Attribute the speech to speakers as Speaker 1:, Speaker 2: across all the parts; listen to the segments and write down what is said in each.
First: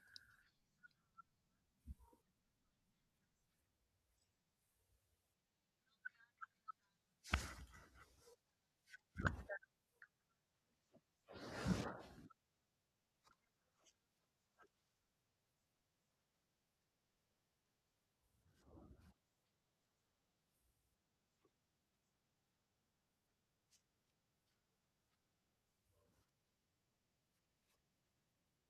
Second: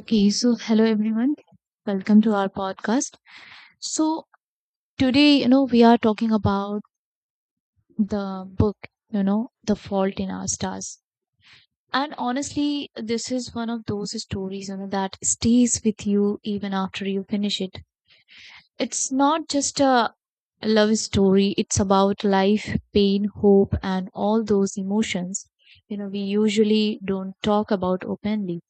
Speaker 1: Okay, so hello everyone. Welcome to our podcast. So today, we are talking about the book, The Fault in Our Stars. And honestly, this is one of those stories, that stays with you even after you finish it. It's not just a love story, it's about life, pain, hope, and all those emotions, we usually don't talk about openly.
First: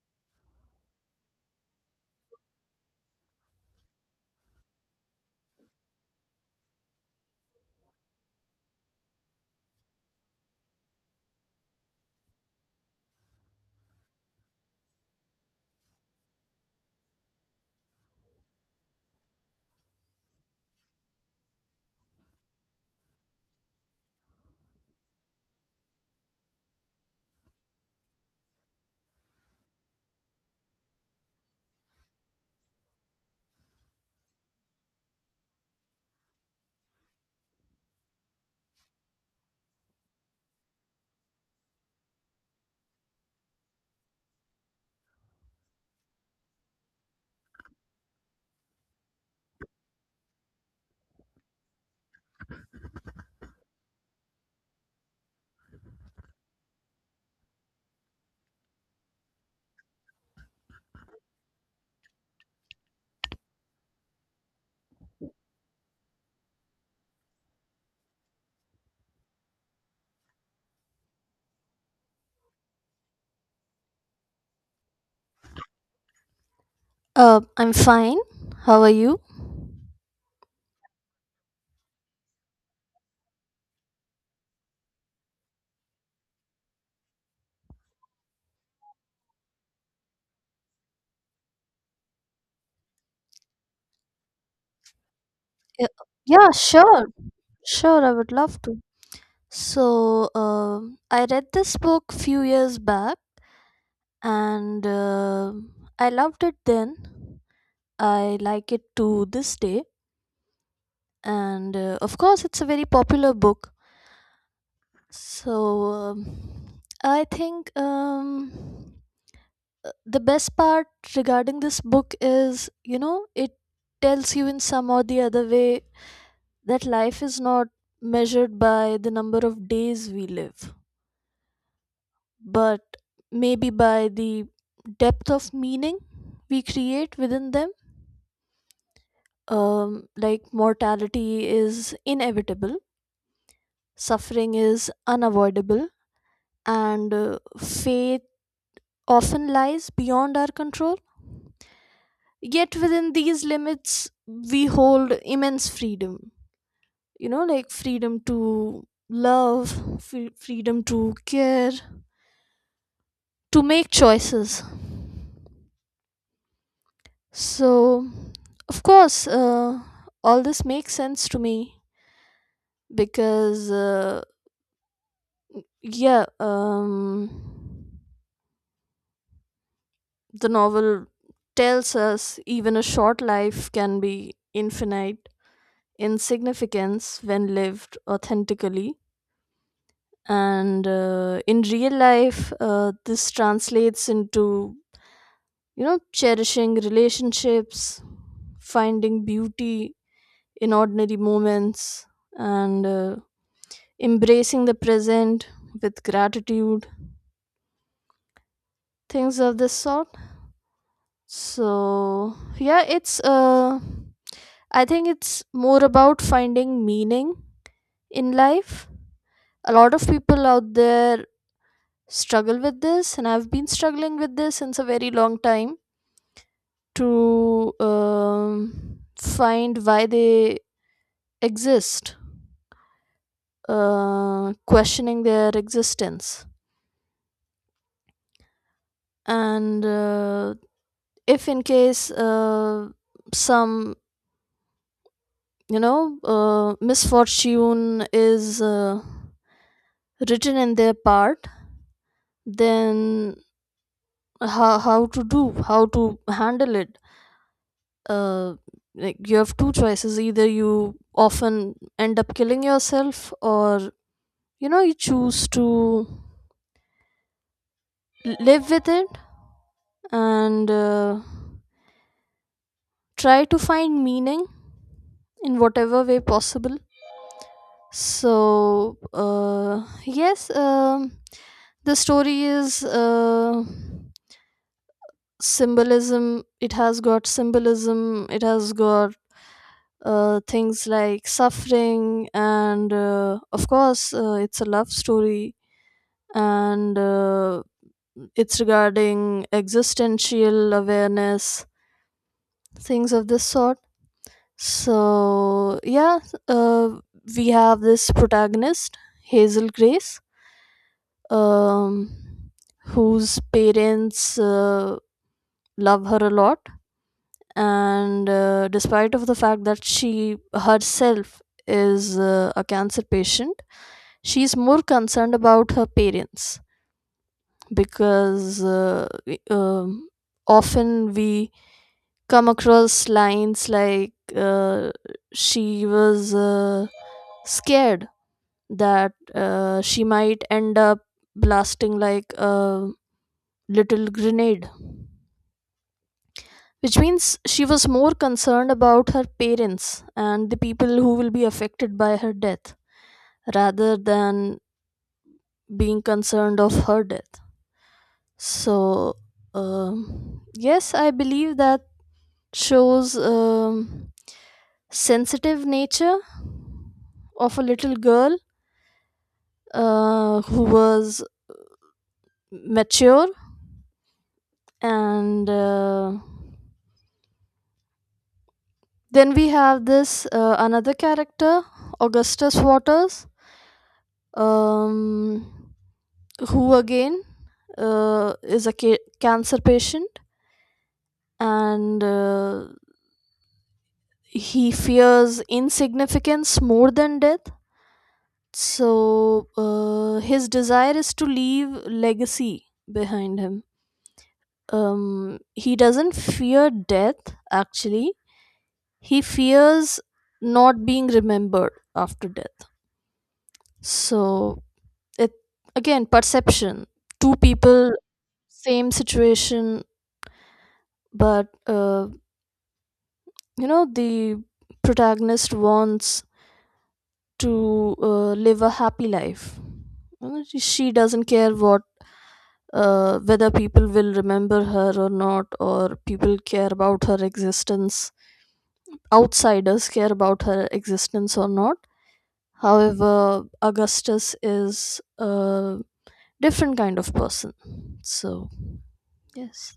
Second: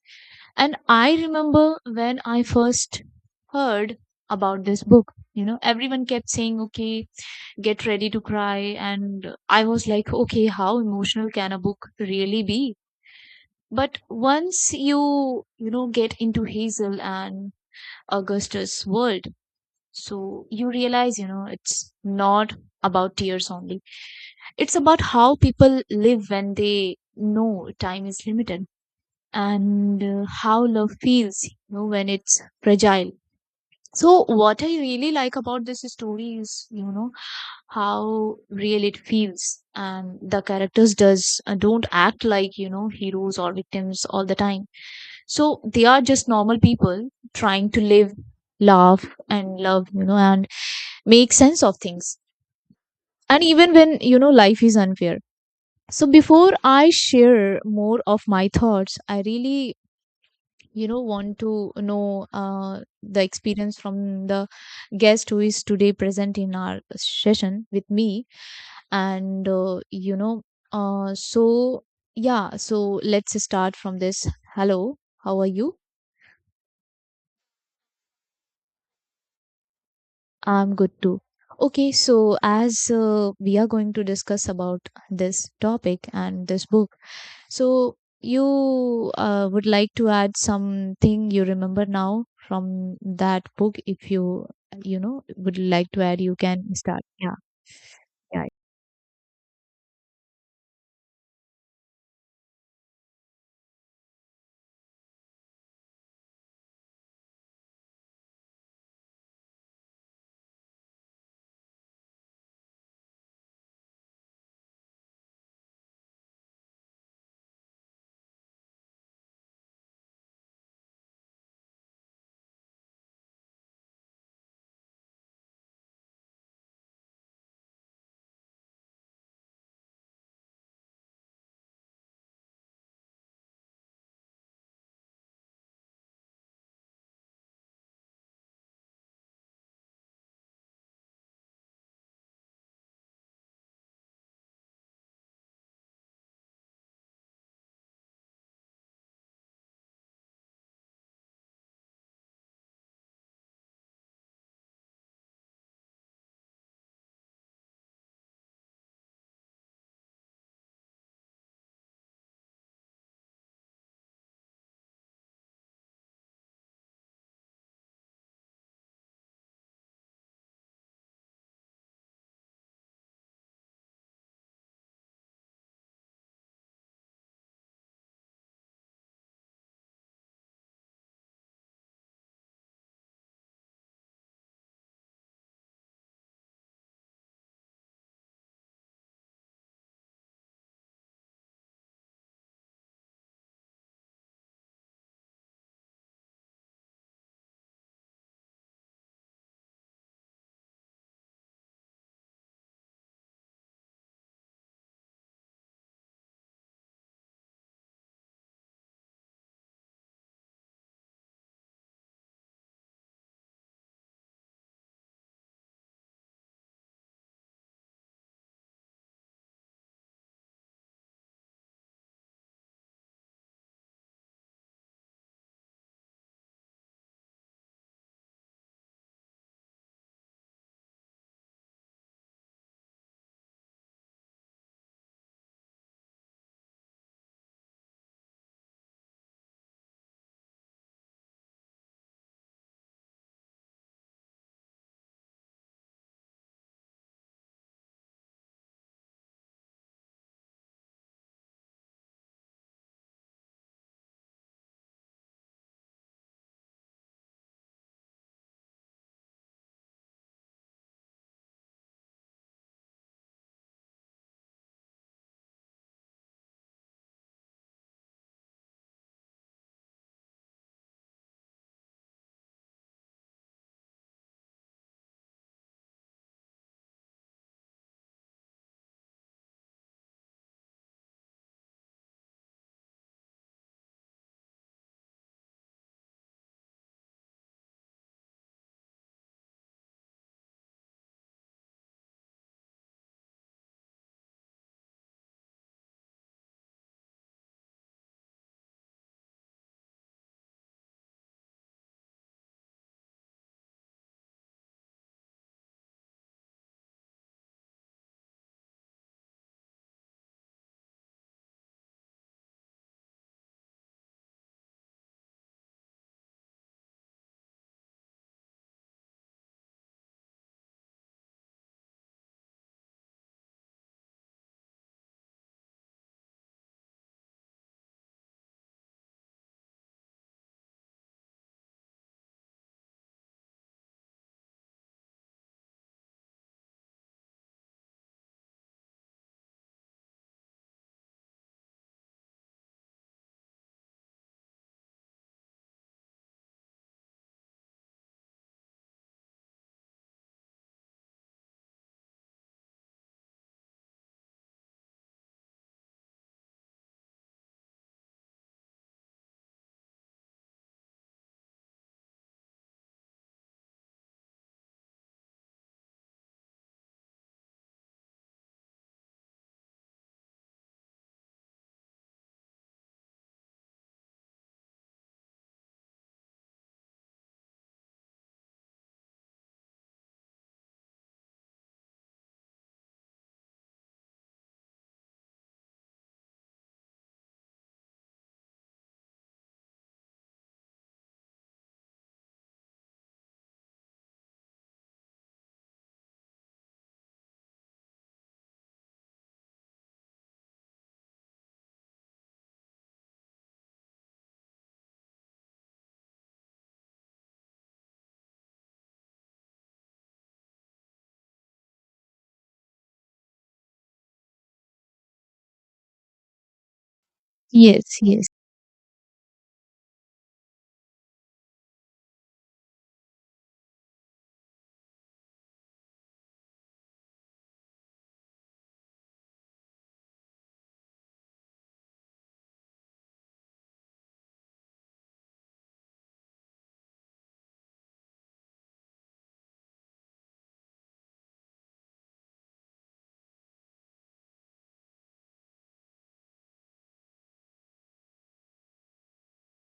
Speaker 1: And I remember when I first heard about this book, everyone kept saying, okay, get ready to cry. And I was like, okay, how emotional can a book really be? But once you get into Hazel and Augustus' world, so you realize, it's not about tears only. It's about how people live when they know time is limited and how love feels when it's fragile. So what I really like about this story is, how real it feels, and the characters does don't act like, heroes or victims all the time. So they are just normal people trying to live, laugh, and love, and make sense of things, and even when, life is unfair. So before I share more of my thoughts, I really, want to know the experience from the guest who is today present in our session with me. And uh, so yeah, so let's start from this. Hello, how are you?
Speaker 2: I'm fine. How are you?
Speaker 1: I'm good too. Okay, so as we are going to discuss about this topic and this book. So you would like to add something you remember now from that book. If you, you know would
Speaker 2: Yeah,
Speaker 1: like to add, you
Speaker 2: yeah,
Speaker 1: can start.
Speaker 2: sure.
Speaker 1: Yeah.
Speaker 2: Sure, I would
Speaker 1: Yeah.
Speaker 2: love to. So, I read this book few years back and I loved it then. I like it to this day. And of course, it's a very popular book. So, I think the best part regarding this book is, you know, it tells you in some or the other way that life is not measured by the number of days we live, but maybe by the depth of meaning we create within them. Like mortality is inevitable, suffering is unavoidable, and faith often lies beyond our control. Yet within these limits, we hold immense freedom. You know, like freedom to love, freedom to care, to make choices. So, of course, all this makes sense to me because, yeah, um, the novel tells us even a short life can be infinite in significance when lived authentically. And in real life, this translates into, you know, cherishing relationships, finding beauty in ordinary moments and embracing the present with gratitude, things of this sort. So yeah it's uh i think it's more about finding meaning in life. A lot of people out there struggle with this, and I've been struggling with this since a very long time, to find why they exist, questioning their existence. And if in case some, you know, misfortune is written in their part, then how to handle it. uh, like you have two choices: either you often end up killing yourself, or you know, you choose to live with it, and try to find meaning in whatever way possible. So, yes, the story is, symbolism. It has got symbolism, it has got things like suffering, and of course, it's a love story, and it's regarding existential awareness, things of this sort. So, yeah, uh, we have this protagonist, Hazel Grace, um, whose parents love her a lot, and despite of the fact that she herself is a cancer patient, she's more concerned about her parents because, often we come across lines like, she was scared that she might end up blasting like a little grenade, which means she was more concerned about her parents and the people who will be affected by her death rather than being concerned of her death. So, yes, I believe that shows sensitive nature of a little girl who was mature, and then we have this another character, Augustus Waters, um, who again is a cancer patient, and he fears insignificance more than death. So, his desire is to leave legacy behind him. He doesn't fear death actually. He fears not being remembered after death. So it, again, perception. Two people,
Speaker 1: Yes, yes.
Speaker 2: same situation, but you know, the protagonist wants to live a happy life. You know, she doesn't care what, whether people will remember her or not, or people care about her existence, outsiders care about her existence or not. However, Augustus is a different kind of person. So, yes.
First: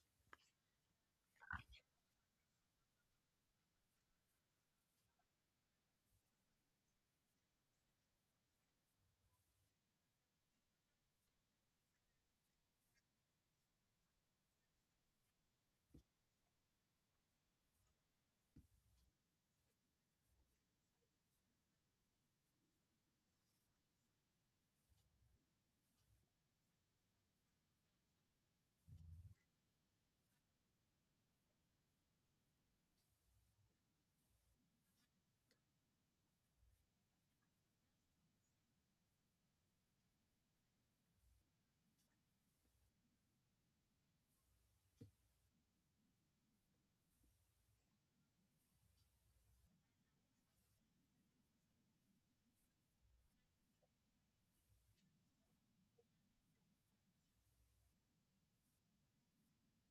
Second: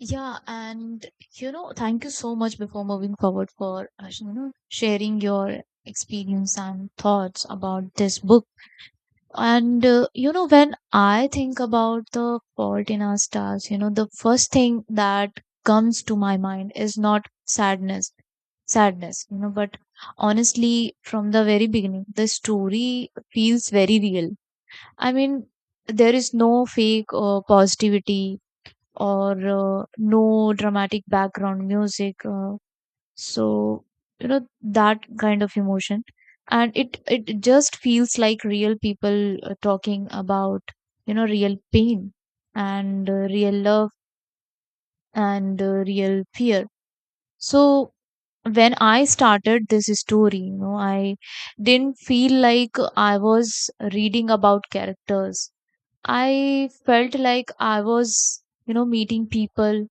Speaker 1: Yeah, and thank you so much before moving forward for sharing your experience and thoughts about this book. And when I think about The Fault in Our Stars, the first thing that comes to my mind is not sadness, but honestly, from the very beginning, the story feels very real. I mean, there is no fake positivity or no dramatic background music. So that kind of emotion, and it just feels like real people talking about, real pain, and real love, and real fear. So when I started this story, I didn't feel like I was reading about characters. I felt like I was, meeting people,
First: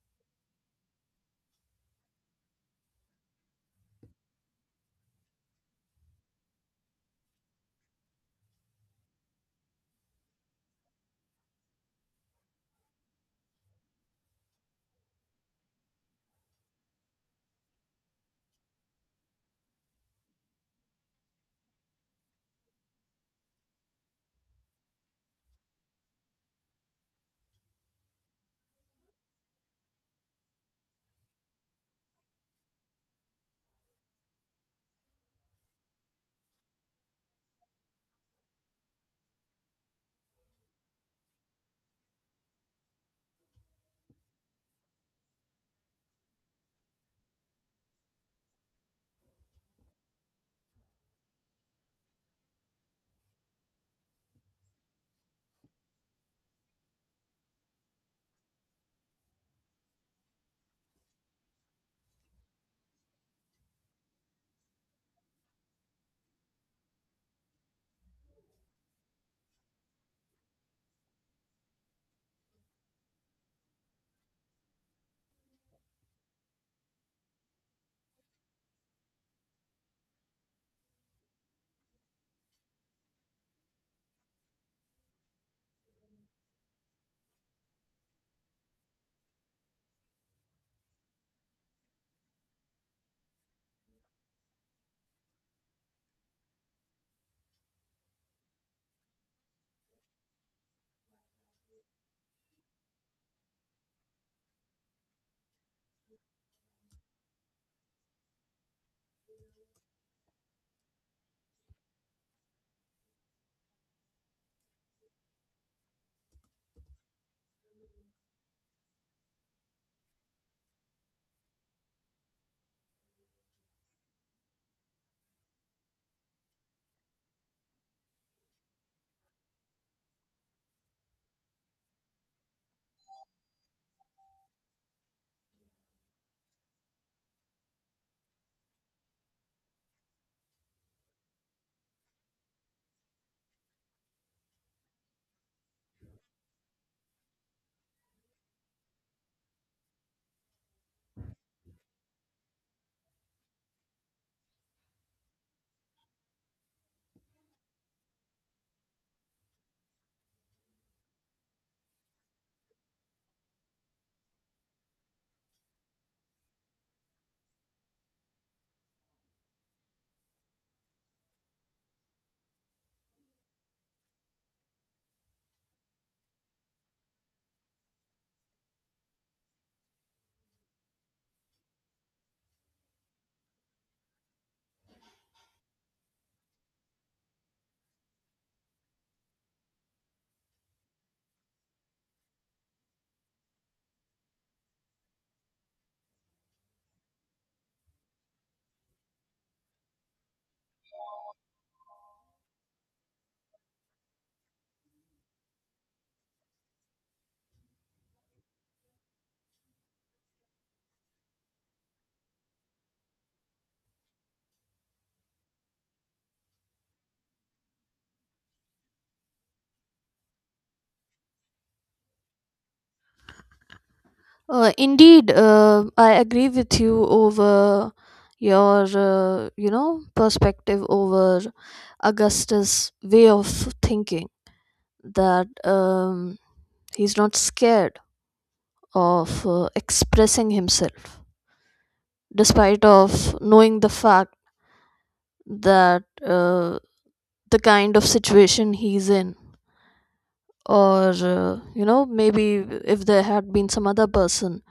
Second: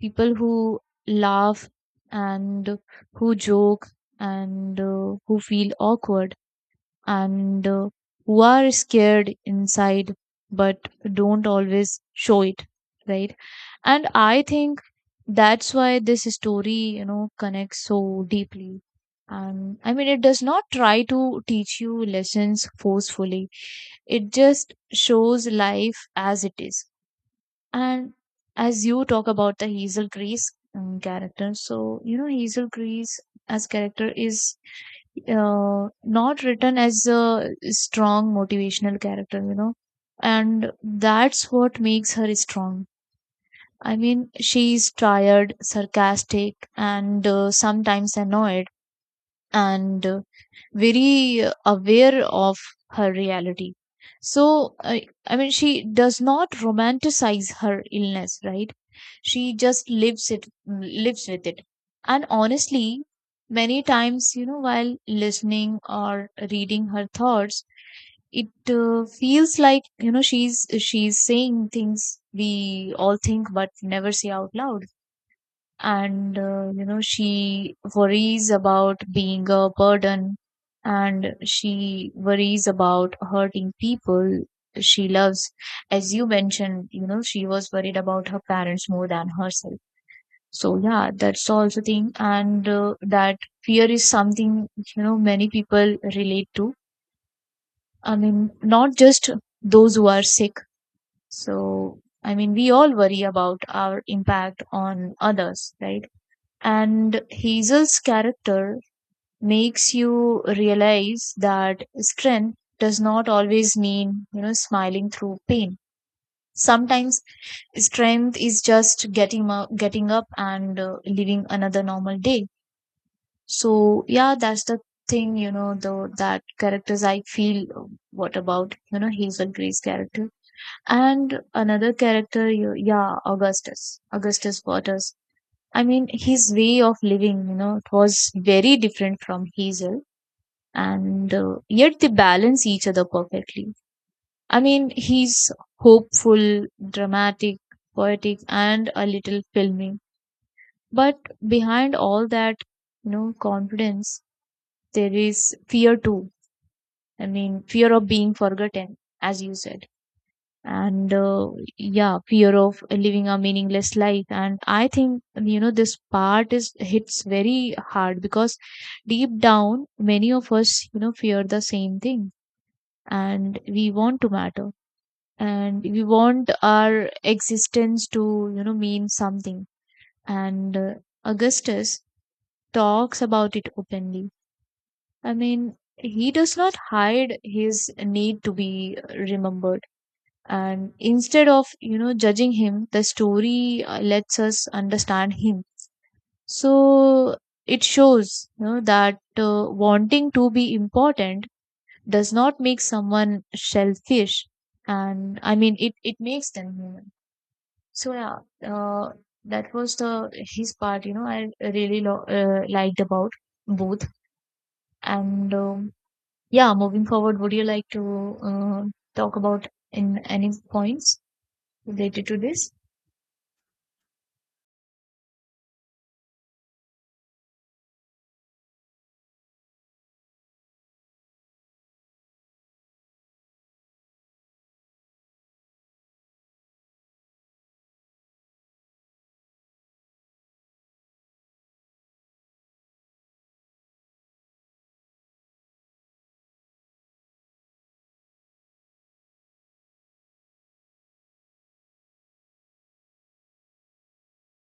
Speaker 1: people who laugh and who joke, and who feel awkward, and who are scared inside but don't always show it, right? And I think that's why this story, connects so deeply. And I mean, it does not try to teach you lessons forcefully. It just shows life as it is. And as you talk about the Hazel Grease character, so you know, Hazel Grease as character is not written as a strong motivational character, you know, and that's what makes her strong. I mean, she's tired, sarcastic, and sometimes annoyed, and very aware of her reality. So, I mean, she does not romanticize her illness, right? She just lives it, lives with it. And honestly, many times, while listening or reading her thoughts, it feels like, she's saying things we all think but never say out loud. And you know, she worries about being a burden, and she worries about hurting people she loves. As you mentioned, you know, she was worried about her parents more than herself. So yeah, that's also thing. And that fear is something, you know, many people relate to. I mean, not just those who are sick. So I mean, we all worry about our impact on others, right? And Hazel's character makes you realize that strength does not always mean, you know, smiling through pain. Sometimes strength is just getting up and living another normal day. So yeah, that's the thing, you know, the that characters I feel what about, you know, Hazel Gray's character. And another character, yeah, Augustus. Augustus Waters. I mean, his way of living, you know, it was very different from Hazel, and yet they balance each other perfectly. I mean, he's hopeful, dramatic, poetic, and a little filmy. But behind all that, you know, confidence, there is fear too. I mean, fear of being forgotten, as you said. And yeah, fear of living a meaningless life. And I think, you know, this part is hits very hard because deep down many of us, you know, fear the same thing. And we want to matter, and we want our existence to, you know, mean something. And Augustus talks about it openly. I mean, he does not hide his need to be remembered. And instead of, you know, judging him, the story lets us understand him. So it shows, you know, that wanting to be important does not make someone selfish, and I mean, it makes them human. So yeah, uh, that was the his part, you know, I really liked about both. And yeah, moving forward, would you like to talk about in any points related to this.
Speaker 2: Indeed, I agree with you over your, you know, perspective over Augustus' way of thinking, that he's not scared of expressing himself, despite of knowing the fact that, the kind of situation he's in, or, you know, maybe if there had been some other person,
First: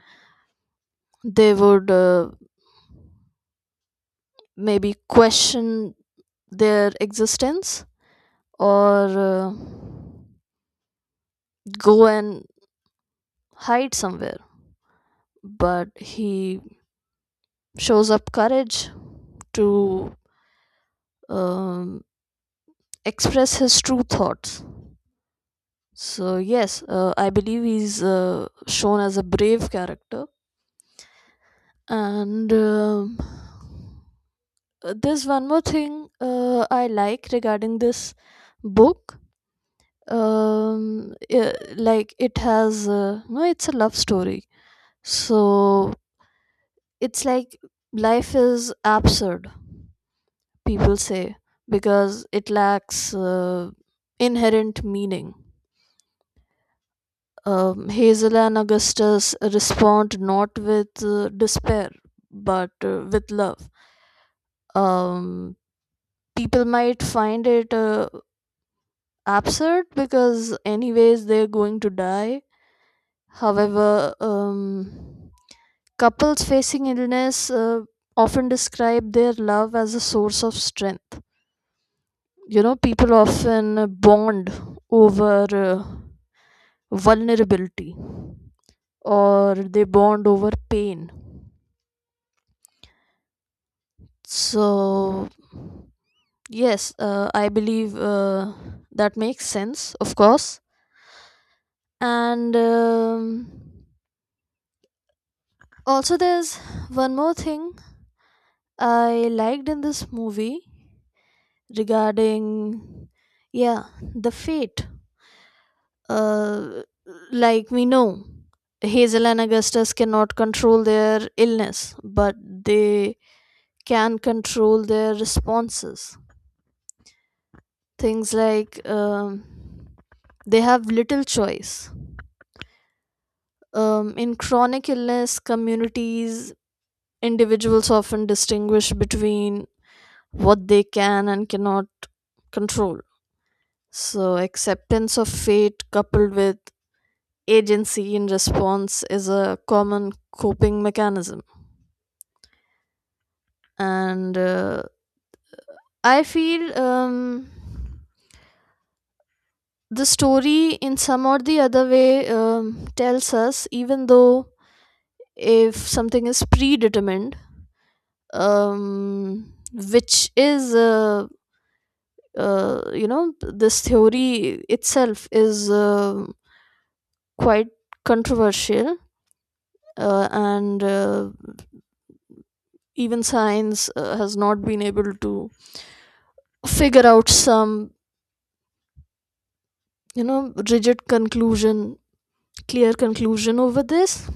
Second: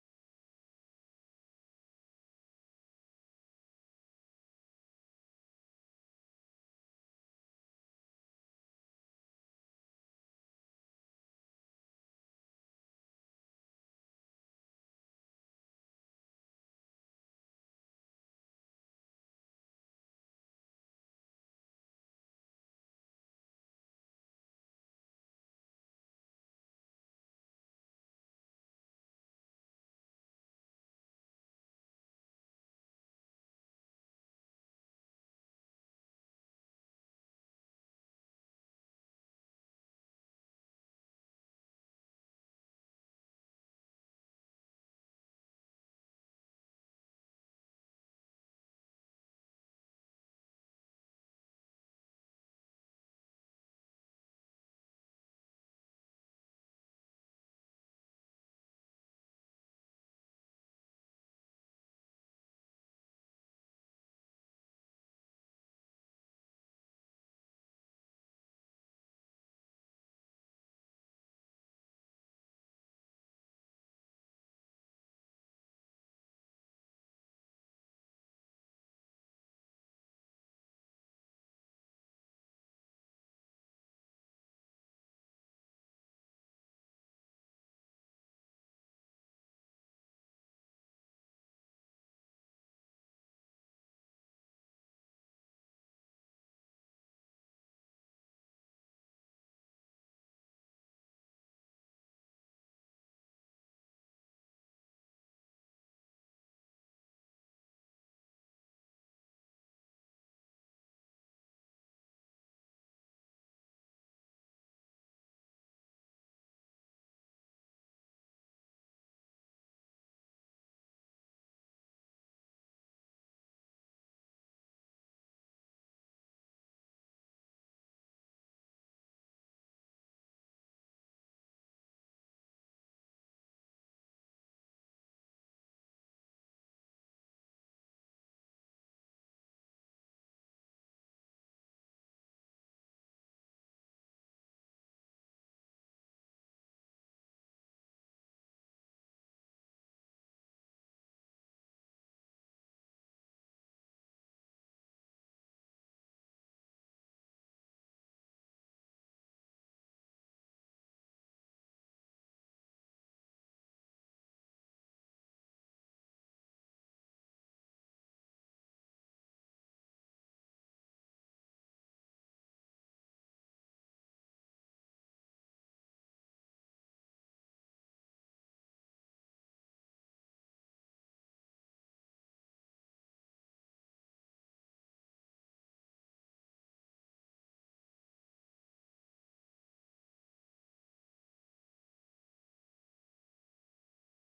Speaker 2: they would maybe question their existence, or go and hide somewhere. But he shows up courage to um, express his true thoughts. So, yes, I believe he's shown as a brave character. And there's one more thing I like regarding this book. Like it has, no, it's a love story. So it's like life is absurd, people say, because it lacks inherent meaning. Hazel and Augustus respond not with despair, but with love. um, People might find it absurd because anyways they're going to die. However, couples facing illness often describe their love as a source of strength. You know, people often bond over vulnerability, or they bond over pain. So, yes, I believe that makes sense, of course. And also, there's one more thing I liked in this movie regarding, yeah, the fate. Uh, like we know, Hazel and Augustus cannot control their illness, but they can control their responses. Things like, they have little choice. In chronic illness communities, individuals often distinguish between what they can and cannot control. So, acceptance of fate coupled with agency in response is a common coping mechanism. And I feel the story, in some or the other way, tells us even though if something is predetermined, um, which is you know, this theory itself is quite controversial, and even science has not been able to figure out some, you know, rigid conclusion, clear conclusion over this.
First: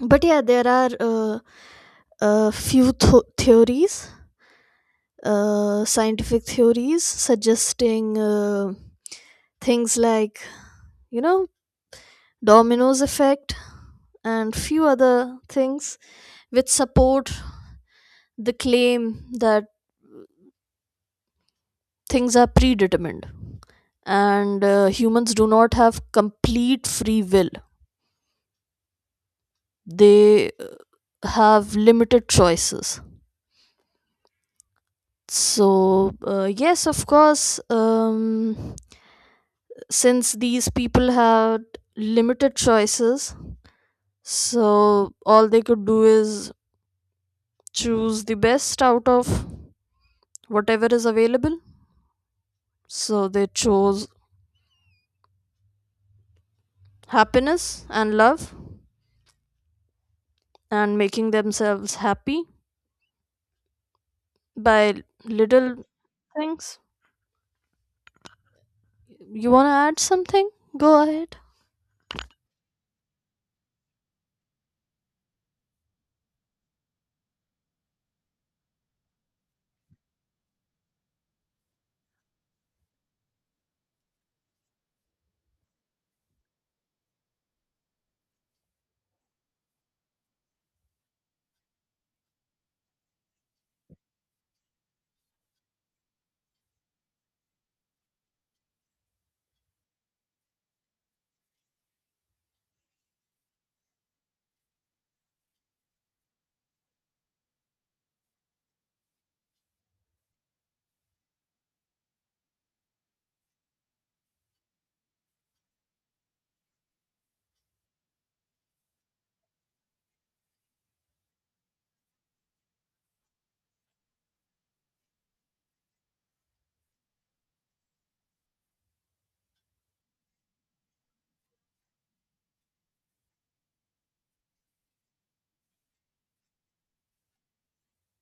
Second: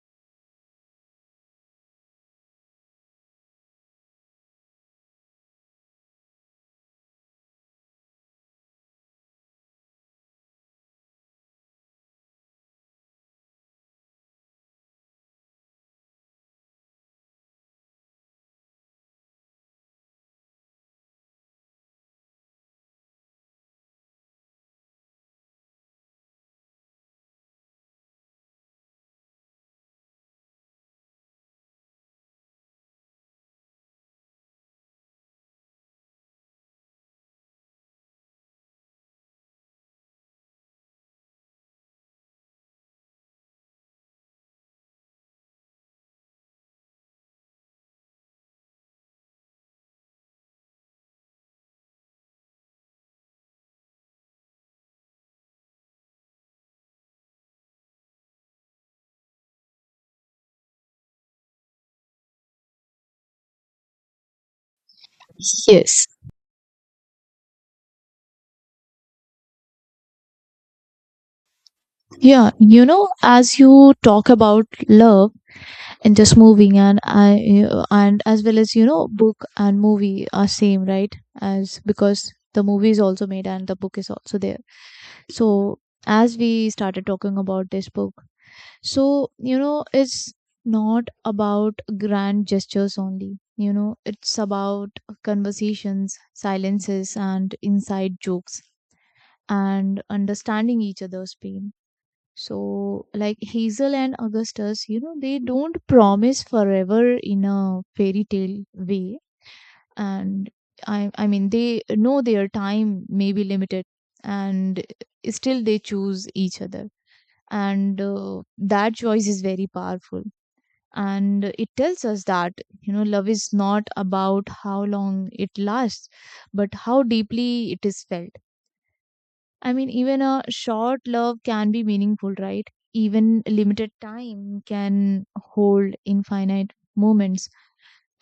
Speaker 2: But yeah, there are a few theories, scientific theories suggesting things like, you know, dominoes effect and few other things which support the claim that things are predetermined, and humans do not have complete free will. They have limited choices. So, yes, of course, since these people had limited choices, so all they could do is choose the best out of whatever is available. So they chose happiness and love, and making themselves happy by little
Speaker 1: Yes.
Speaker 2: things. You want to add something? Go ahead.
Speaker 1: Yeah, you know, as you talk about love in this movie, and I, and as well as, you know, book and movie are same, right? As because the movie is also made and the book is also there. So as we started talking about this book, so you know, it's not about grand gestures only. You know, it's about conversations, silences, and inside jokes, and understanding each other's pain. So, like Hazel and Augustus, you know, they don't promise forever in a fairy tale way. And I mean, they know their time may be limited, and still they choose each other. And that choice is very powerful. And it tells us that, you know, love is not about how long it lasts, but how deeply it is felt. I mean, even a short love can be meaningful, right? Even limited time can hold infinite moments.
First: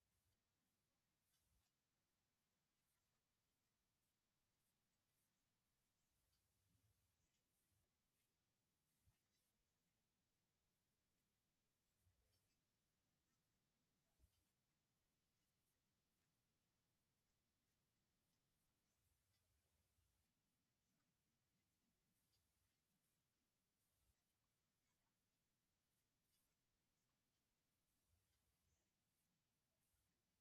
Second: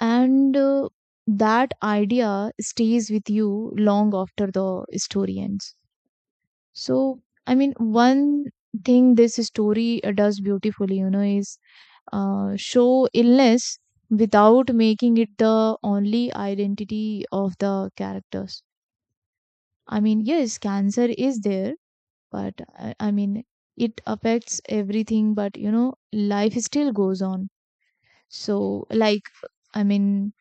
Speaker 1: And that idea stays with you long after the story ends. So, I mean, one thing this story does beautifully, you know, is show illness without making it the only identity of the characters. I mean, yes, cancer is there, but I mean, it affects everything, but you know, life still goes on. So like, I mean,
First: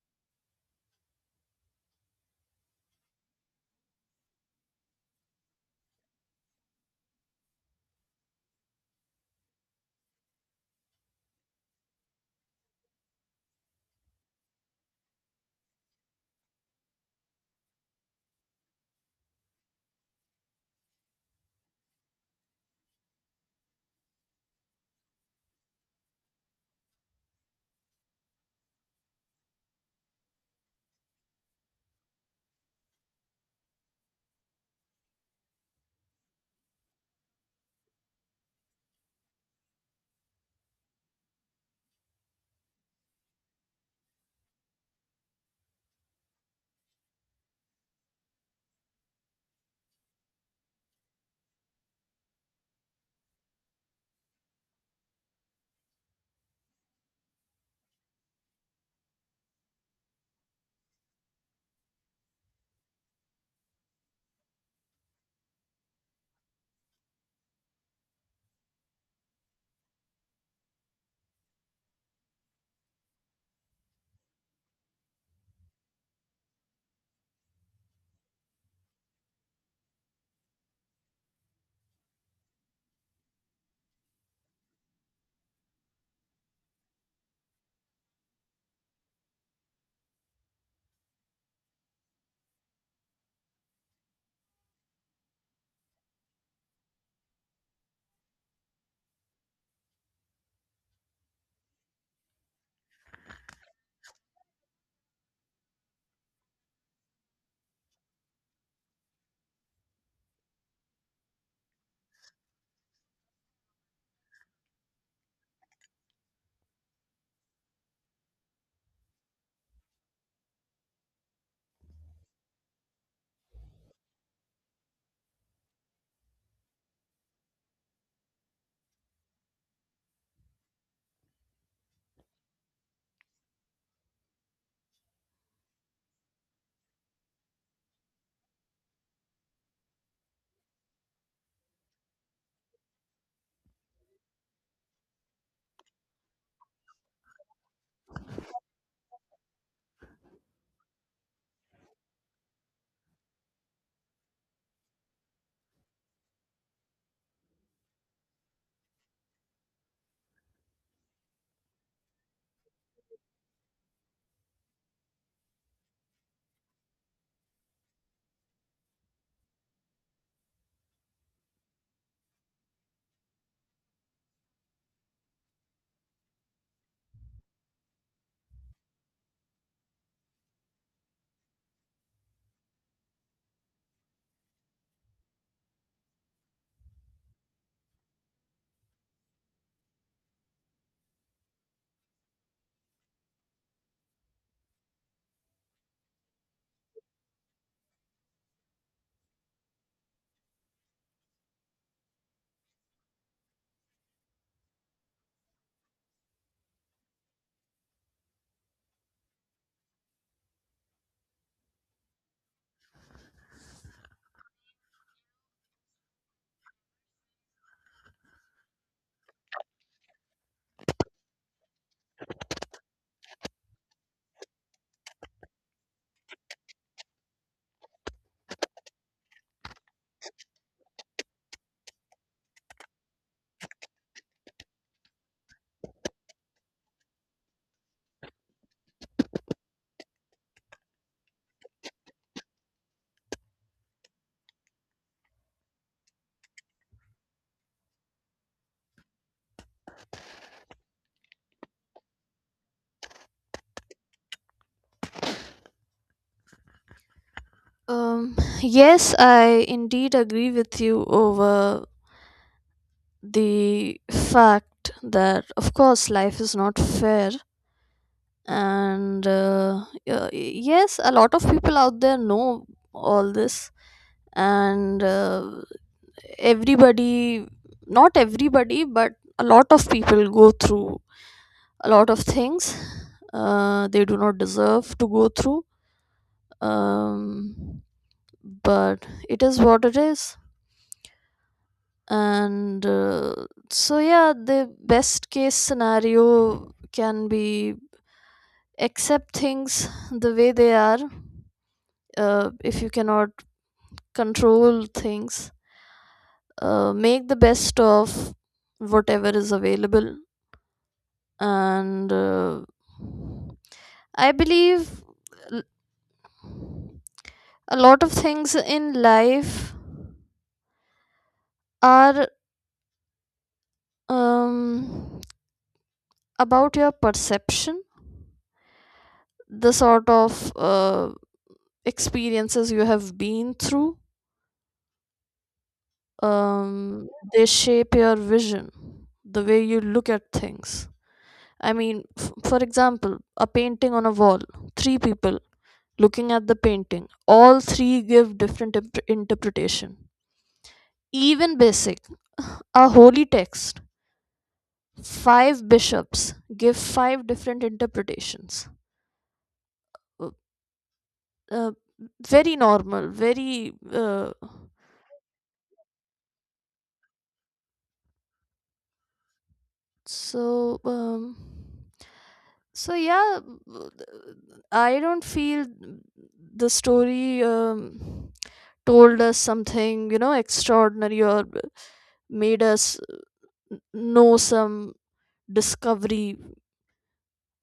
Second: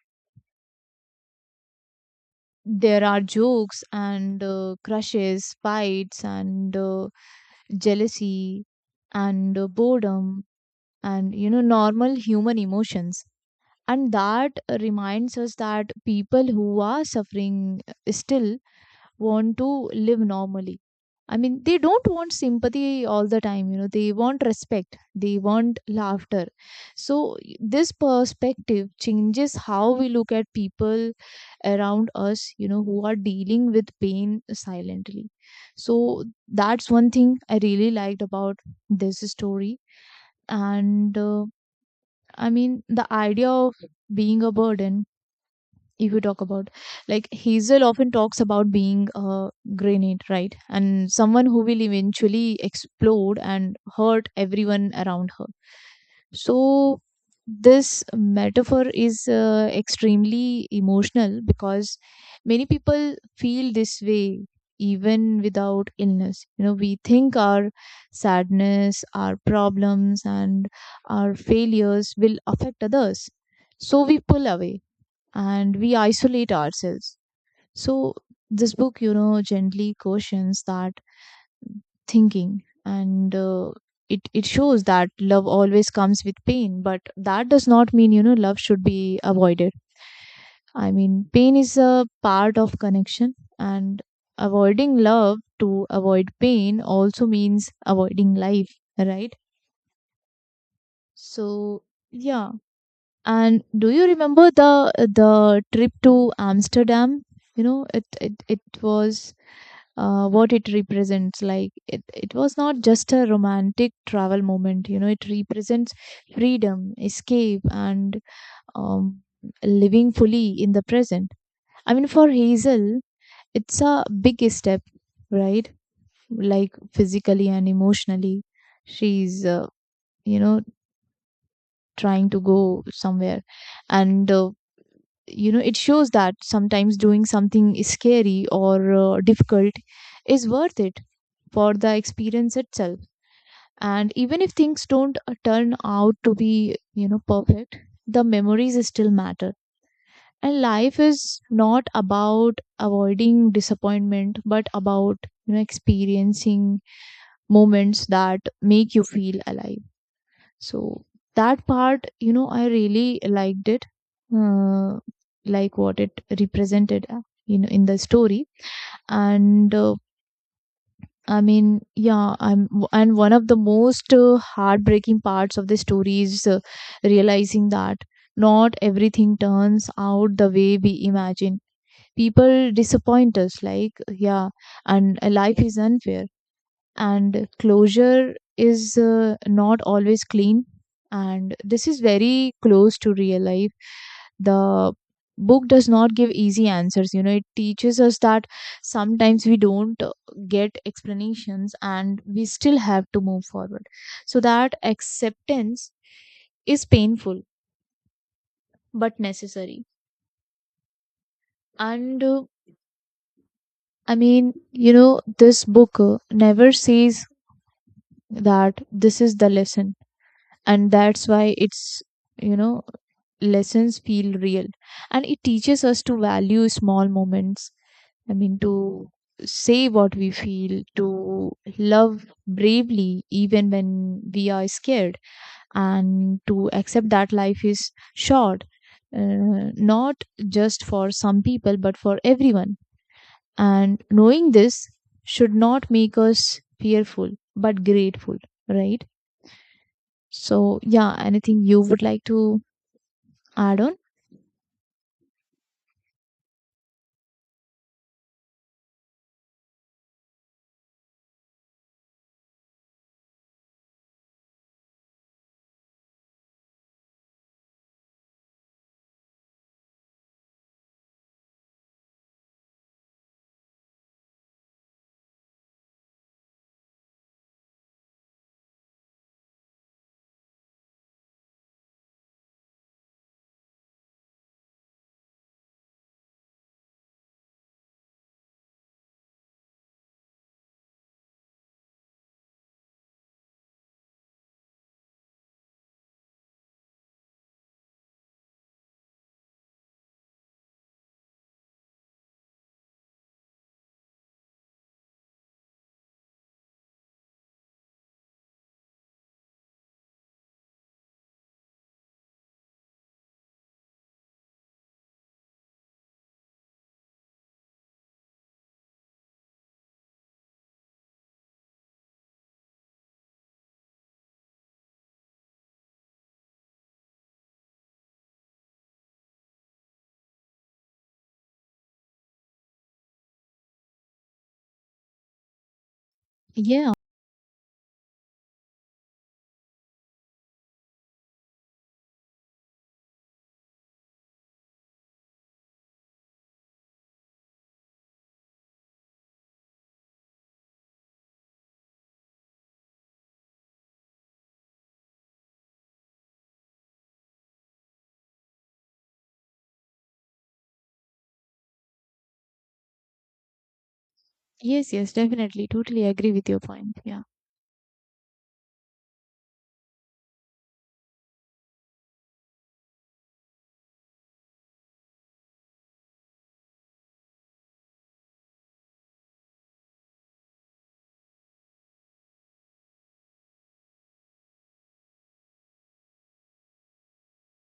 Speaker 1: there are jokes, and crushes, fights, and jealousy, and boredom, and you know, normal human emotions. And that reminds us that people who are suffering still want to live normally. I mean, they don't want sympathy all the time. You know, they want respect, they want laughter. So this perspective changes how we look at people around us, you know, who are dealing with pain silently. So that's one thing I really liked about this story. And I mean, the idea of being a burden, if you talk about, like Hazel often talks about being a grenade, right? And someone who will eventually explode and hurt everyone around her. So this metaphor is extremely emotional, because many people feel this way even without illness. You know, we think our sadness, our problems, and our failures will affect others. So we pull away, and we isolate ourselves. So this book, you know, gently cautions that thinking. And it shows that love always comes with pain, but that does not mean, you know, love should be avoided. I mean, pain is a part of connection, and avoiding love to avoid pain also means avoiding life, right? So, yeah, and do you remember the trip to Amsterdam? You know, it was what it represents. Like it was not just a romantic travel moment. You know, it represents freedom, escape, and um, living fully in the present. I mean, for Hazel, it's a big step, right? Like physically and emotionally, she's you know, trying to go somewhere. And you know, it shows that sometimes doing something is scary or difficult is worth it for the experience itself. And even if things don't turn out to be, you know, perfect, the memories still matter. And life is not about avoiding disappointment, but about, you know, experiencing moments that make you feel alive. So that part, you know, I really liked it, uh, like what it represented, you know, in the story. And I mean, yeah, and one of the most heartbreaking parts of the story is realizing that not everything turns out the way we imagine. People disappoint us, like, yeah, and life is unfair and closure is not always clean, and this is very close to real life. The book does not give easy answers. You know, it teaches us that sometimes we don't get explanations and we still have to move forward. So that acceptance is painful but necessary. And I mean, you know, this book never says that this is the lesson, and that's why it's, you know, lessons feel real. And it teaches us to value small moments. I mean, to say what we feel, to love bravely even when we are scared, and to accept that life is short, not just for some people but for everyone. And knowing this should not make us fearful but grateful, right? So yeah, anything you would like to, Aaron?
Speaker 2: Yes, I indeed agree with you over the fact that, of course, life is not fair, and yes, a lot of people out there know all this, and everybody, not everybody, but a lot of people go through a lot of things they do not deserve to go through. um, but it is what it is. And so yeah, the best case scenario can be accept things the way they are. If you cannot control things, make the best of whatever is available. And I believe, l- a lot of things in life are, um, about your perception, the sort of uh, experiences you have been through.
Speaker 1: Yeah.
Speaker 2: um, they shape your vision, the way you look at things. I mean, for example, a painting on a wall, three people looking at the painting, all three give different interpretation. Even basic, a holy text, five bishops give five different interpretations. Uh, uh, Very normal, very
Speaker 1: Yes, yes, definitely. Totally agree with your point. Yeah.
Speaker 2: so, so yeah, w- I don't feel the story told us something, you know, extraordinary, or made us know some discovery,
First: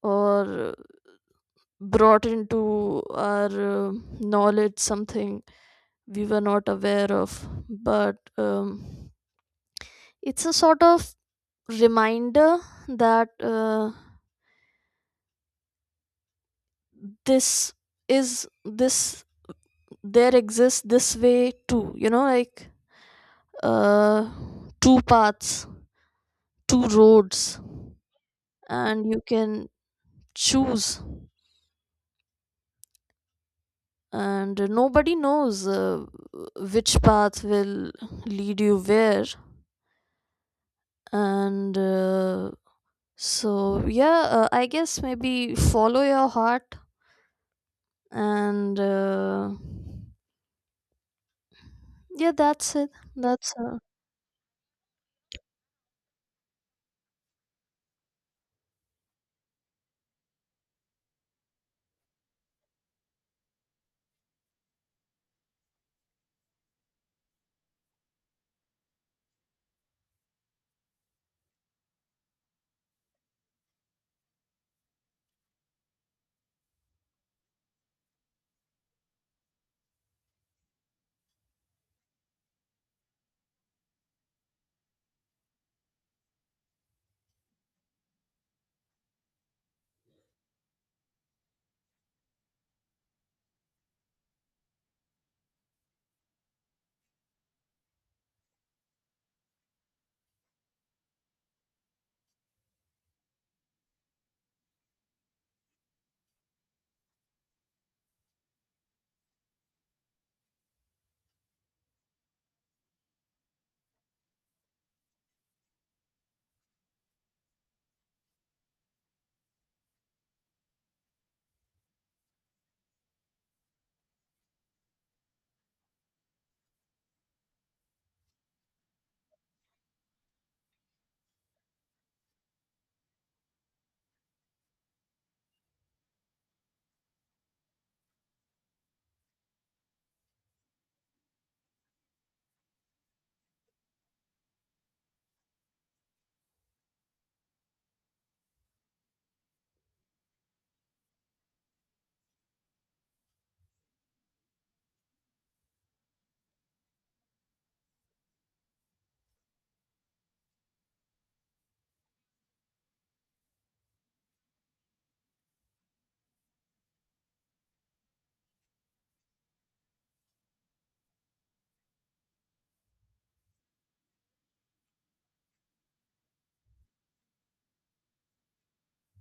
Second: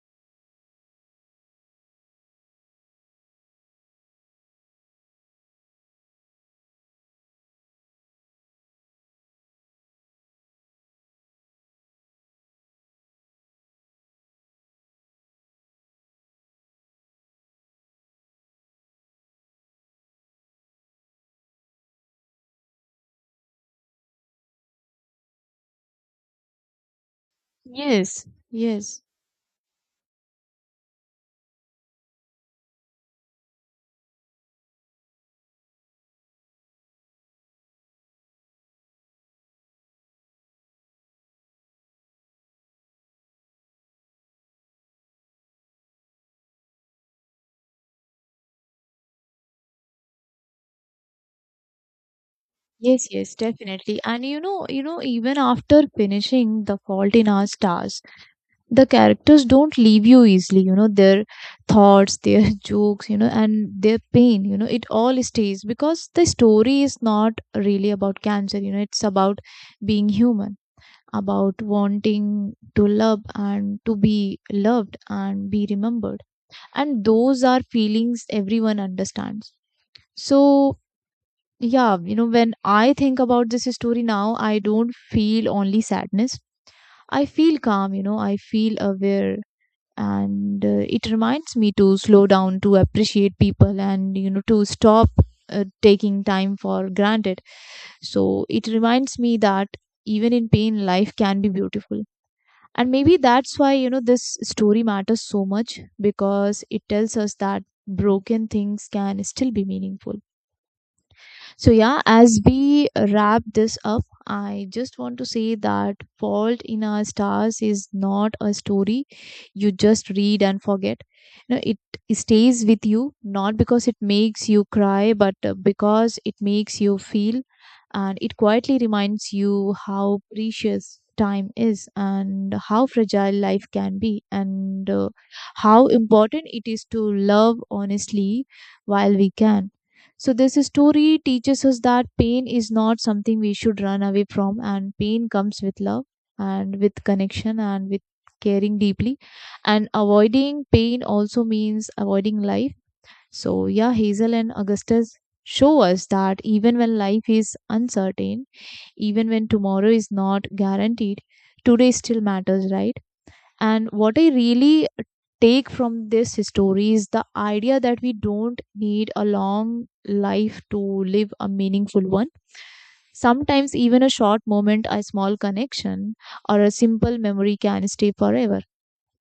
Speaker 2: or brought into our knowledge something we were not aware of. But it's a sort of reminder that, this is this there exists this way too, you know, like, uh two paths, two roads,
Speaker 1: Yes, yes.
Speaker 2: and you can choose, and nobody knows which path will lead you where. And so yeah, I guess maybe follow your heart, and yeah, that's it.
Speaker 1: Yes, yes,
Speaker 2: That's
Speaker 1: definitely. And you know, even after finishing The Fault in Our Stars, the characters don't leave you easily. You know, their thoughts, their jokes, you know, and their pain, you know, it all stays, because the story is not really about cancer. You know, it's about being human, about wanting to love and to be loved and be remembered, and those are feelings everyone understands. So yeah, you know, when I think about this story now, I don't feel only sadness. I feel calm, you know, I feel aware, and it reminds me to slow down, to appreciate people, and you know, to stop taking time for granted. So it reminds me that even in pain life can be beautiful. And maybe that's why, you know, this story matters so much, because it tells us that broken things can still be meaningful. So, yeah, as we wrap this up, I just want to say that Fault in Our Stars is not a story you just read and forget. You know, it stays with you not because it makes you cry, but because it makes you feel. And it quietly reminds you how precious time is and how fragile life can be, and how important it is to love honestly while we can. So this story teaches us that pain is not something we should run away from, and pain comes with love and with connection and with caring deeply. And avoiding pain also means avoiding life. So yeah, Hazel and Augustus show us that even when life is uncertain, even when tomorrow is not guaranteed, today still matters, right? And what I really take from this story is the idea that we don't need a long life to live a meaningful one. Sometimes, even a short moment, a small connection, or a simple memory can stay forever.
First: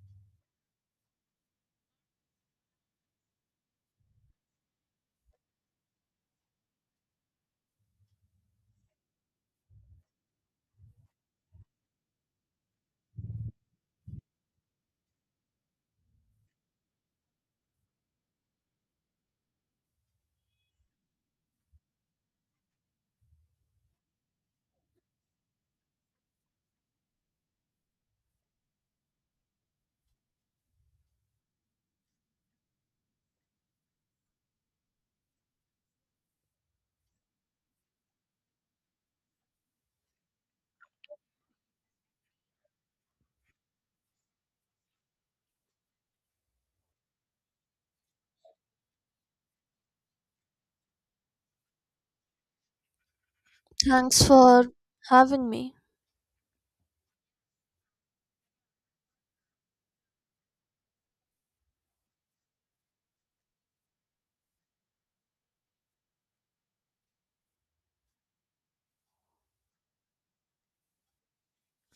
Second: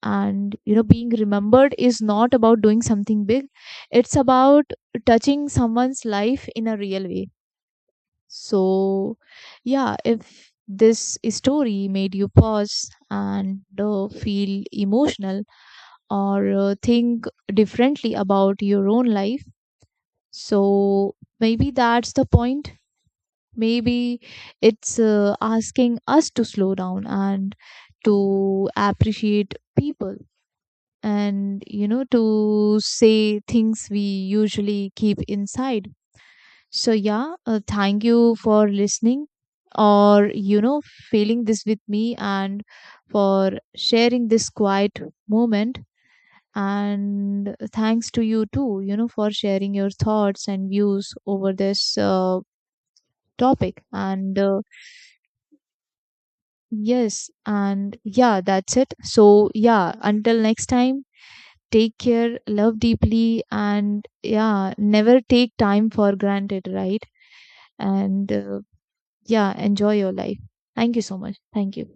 Speaker 1: And you know, being remembered is not about doing something big, it's about touching someone's life in a real way. So, yeah, if this story made you pause and feel emotional or think differently about your own life. So maybe that's the point. Maybe it's asking us to slow down and to appreciate people and you know, to say things we usually keep inside. So yeah, thank you for listening, or you know, feeling this with me, and for sharing this quiet moment. And thanks to you too, you know, for sharing your thoughts and views over this topic,
Speaker 2: Thanks
Speaker 1: and
Speaker 2: for having me.
Speaker 1: yes, and yeah, that's it. So yeah, until next time, take care, love deeply, and yeah, never take time for granted, right? and yeah, enjoy your life. Thank you so much. Thank you.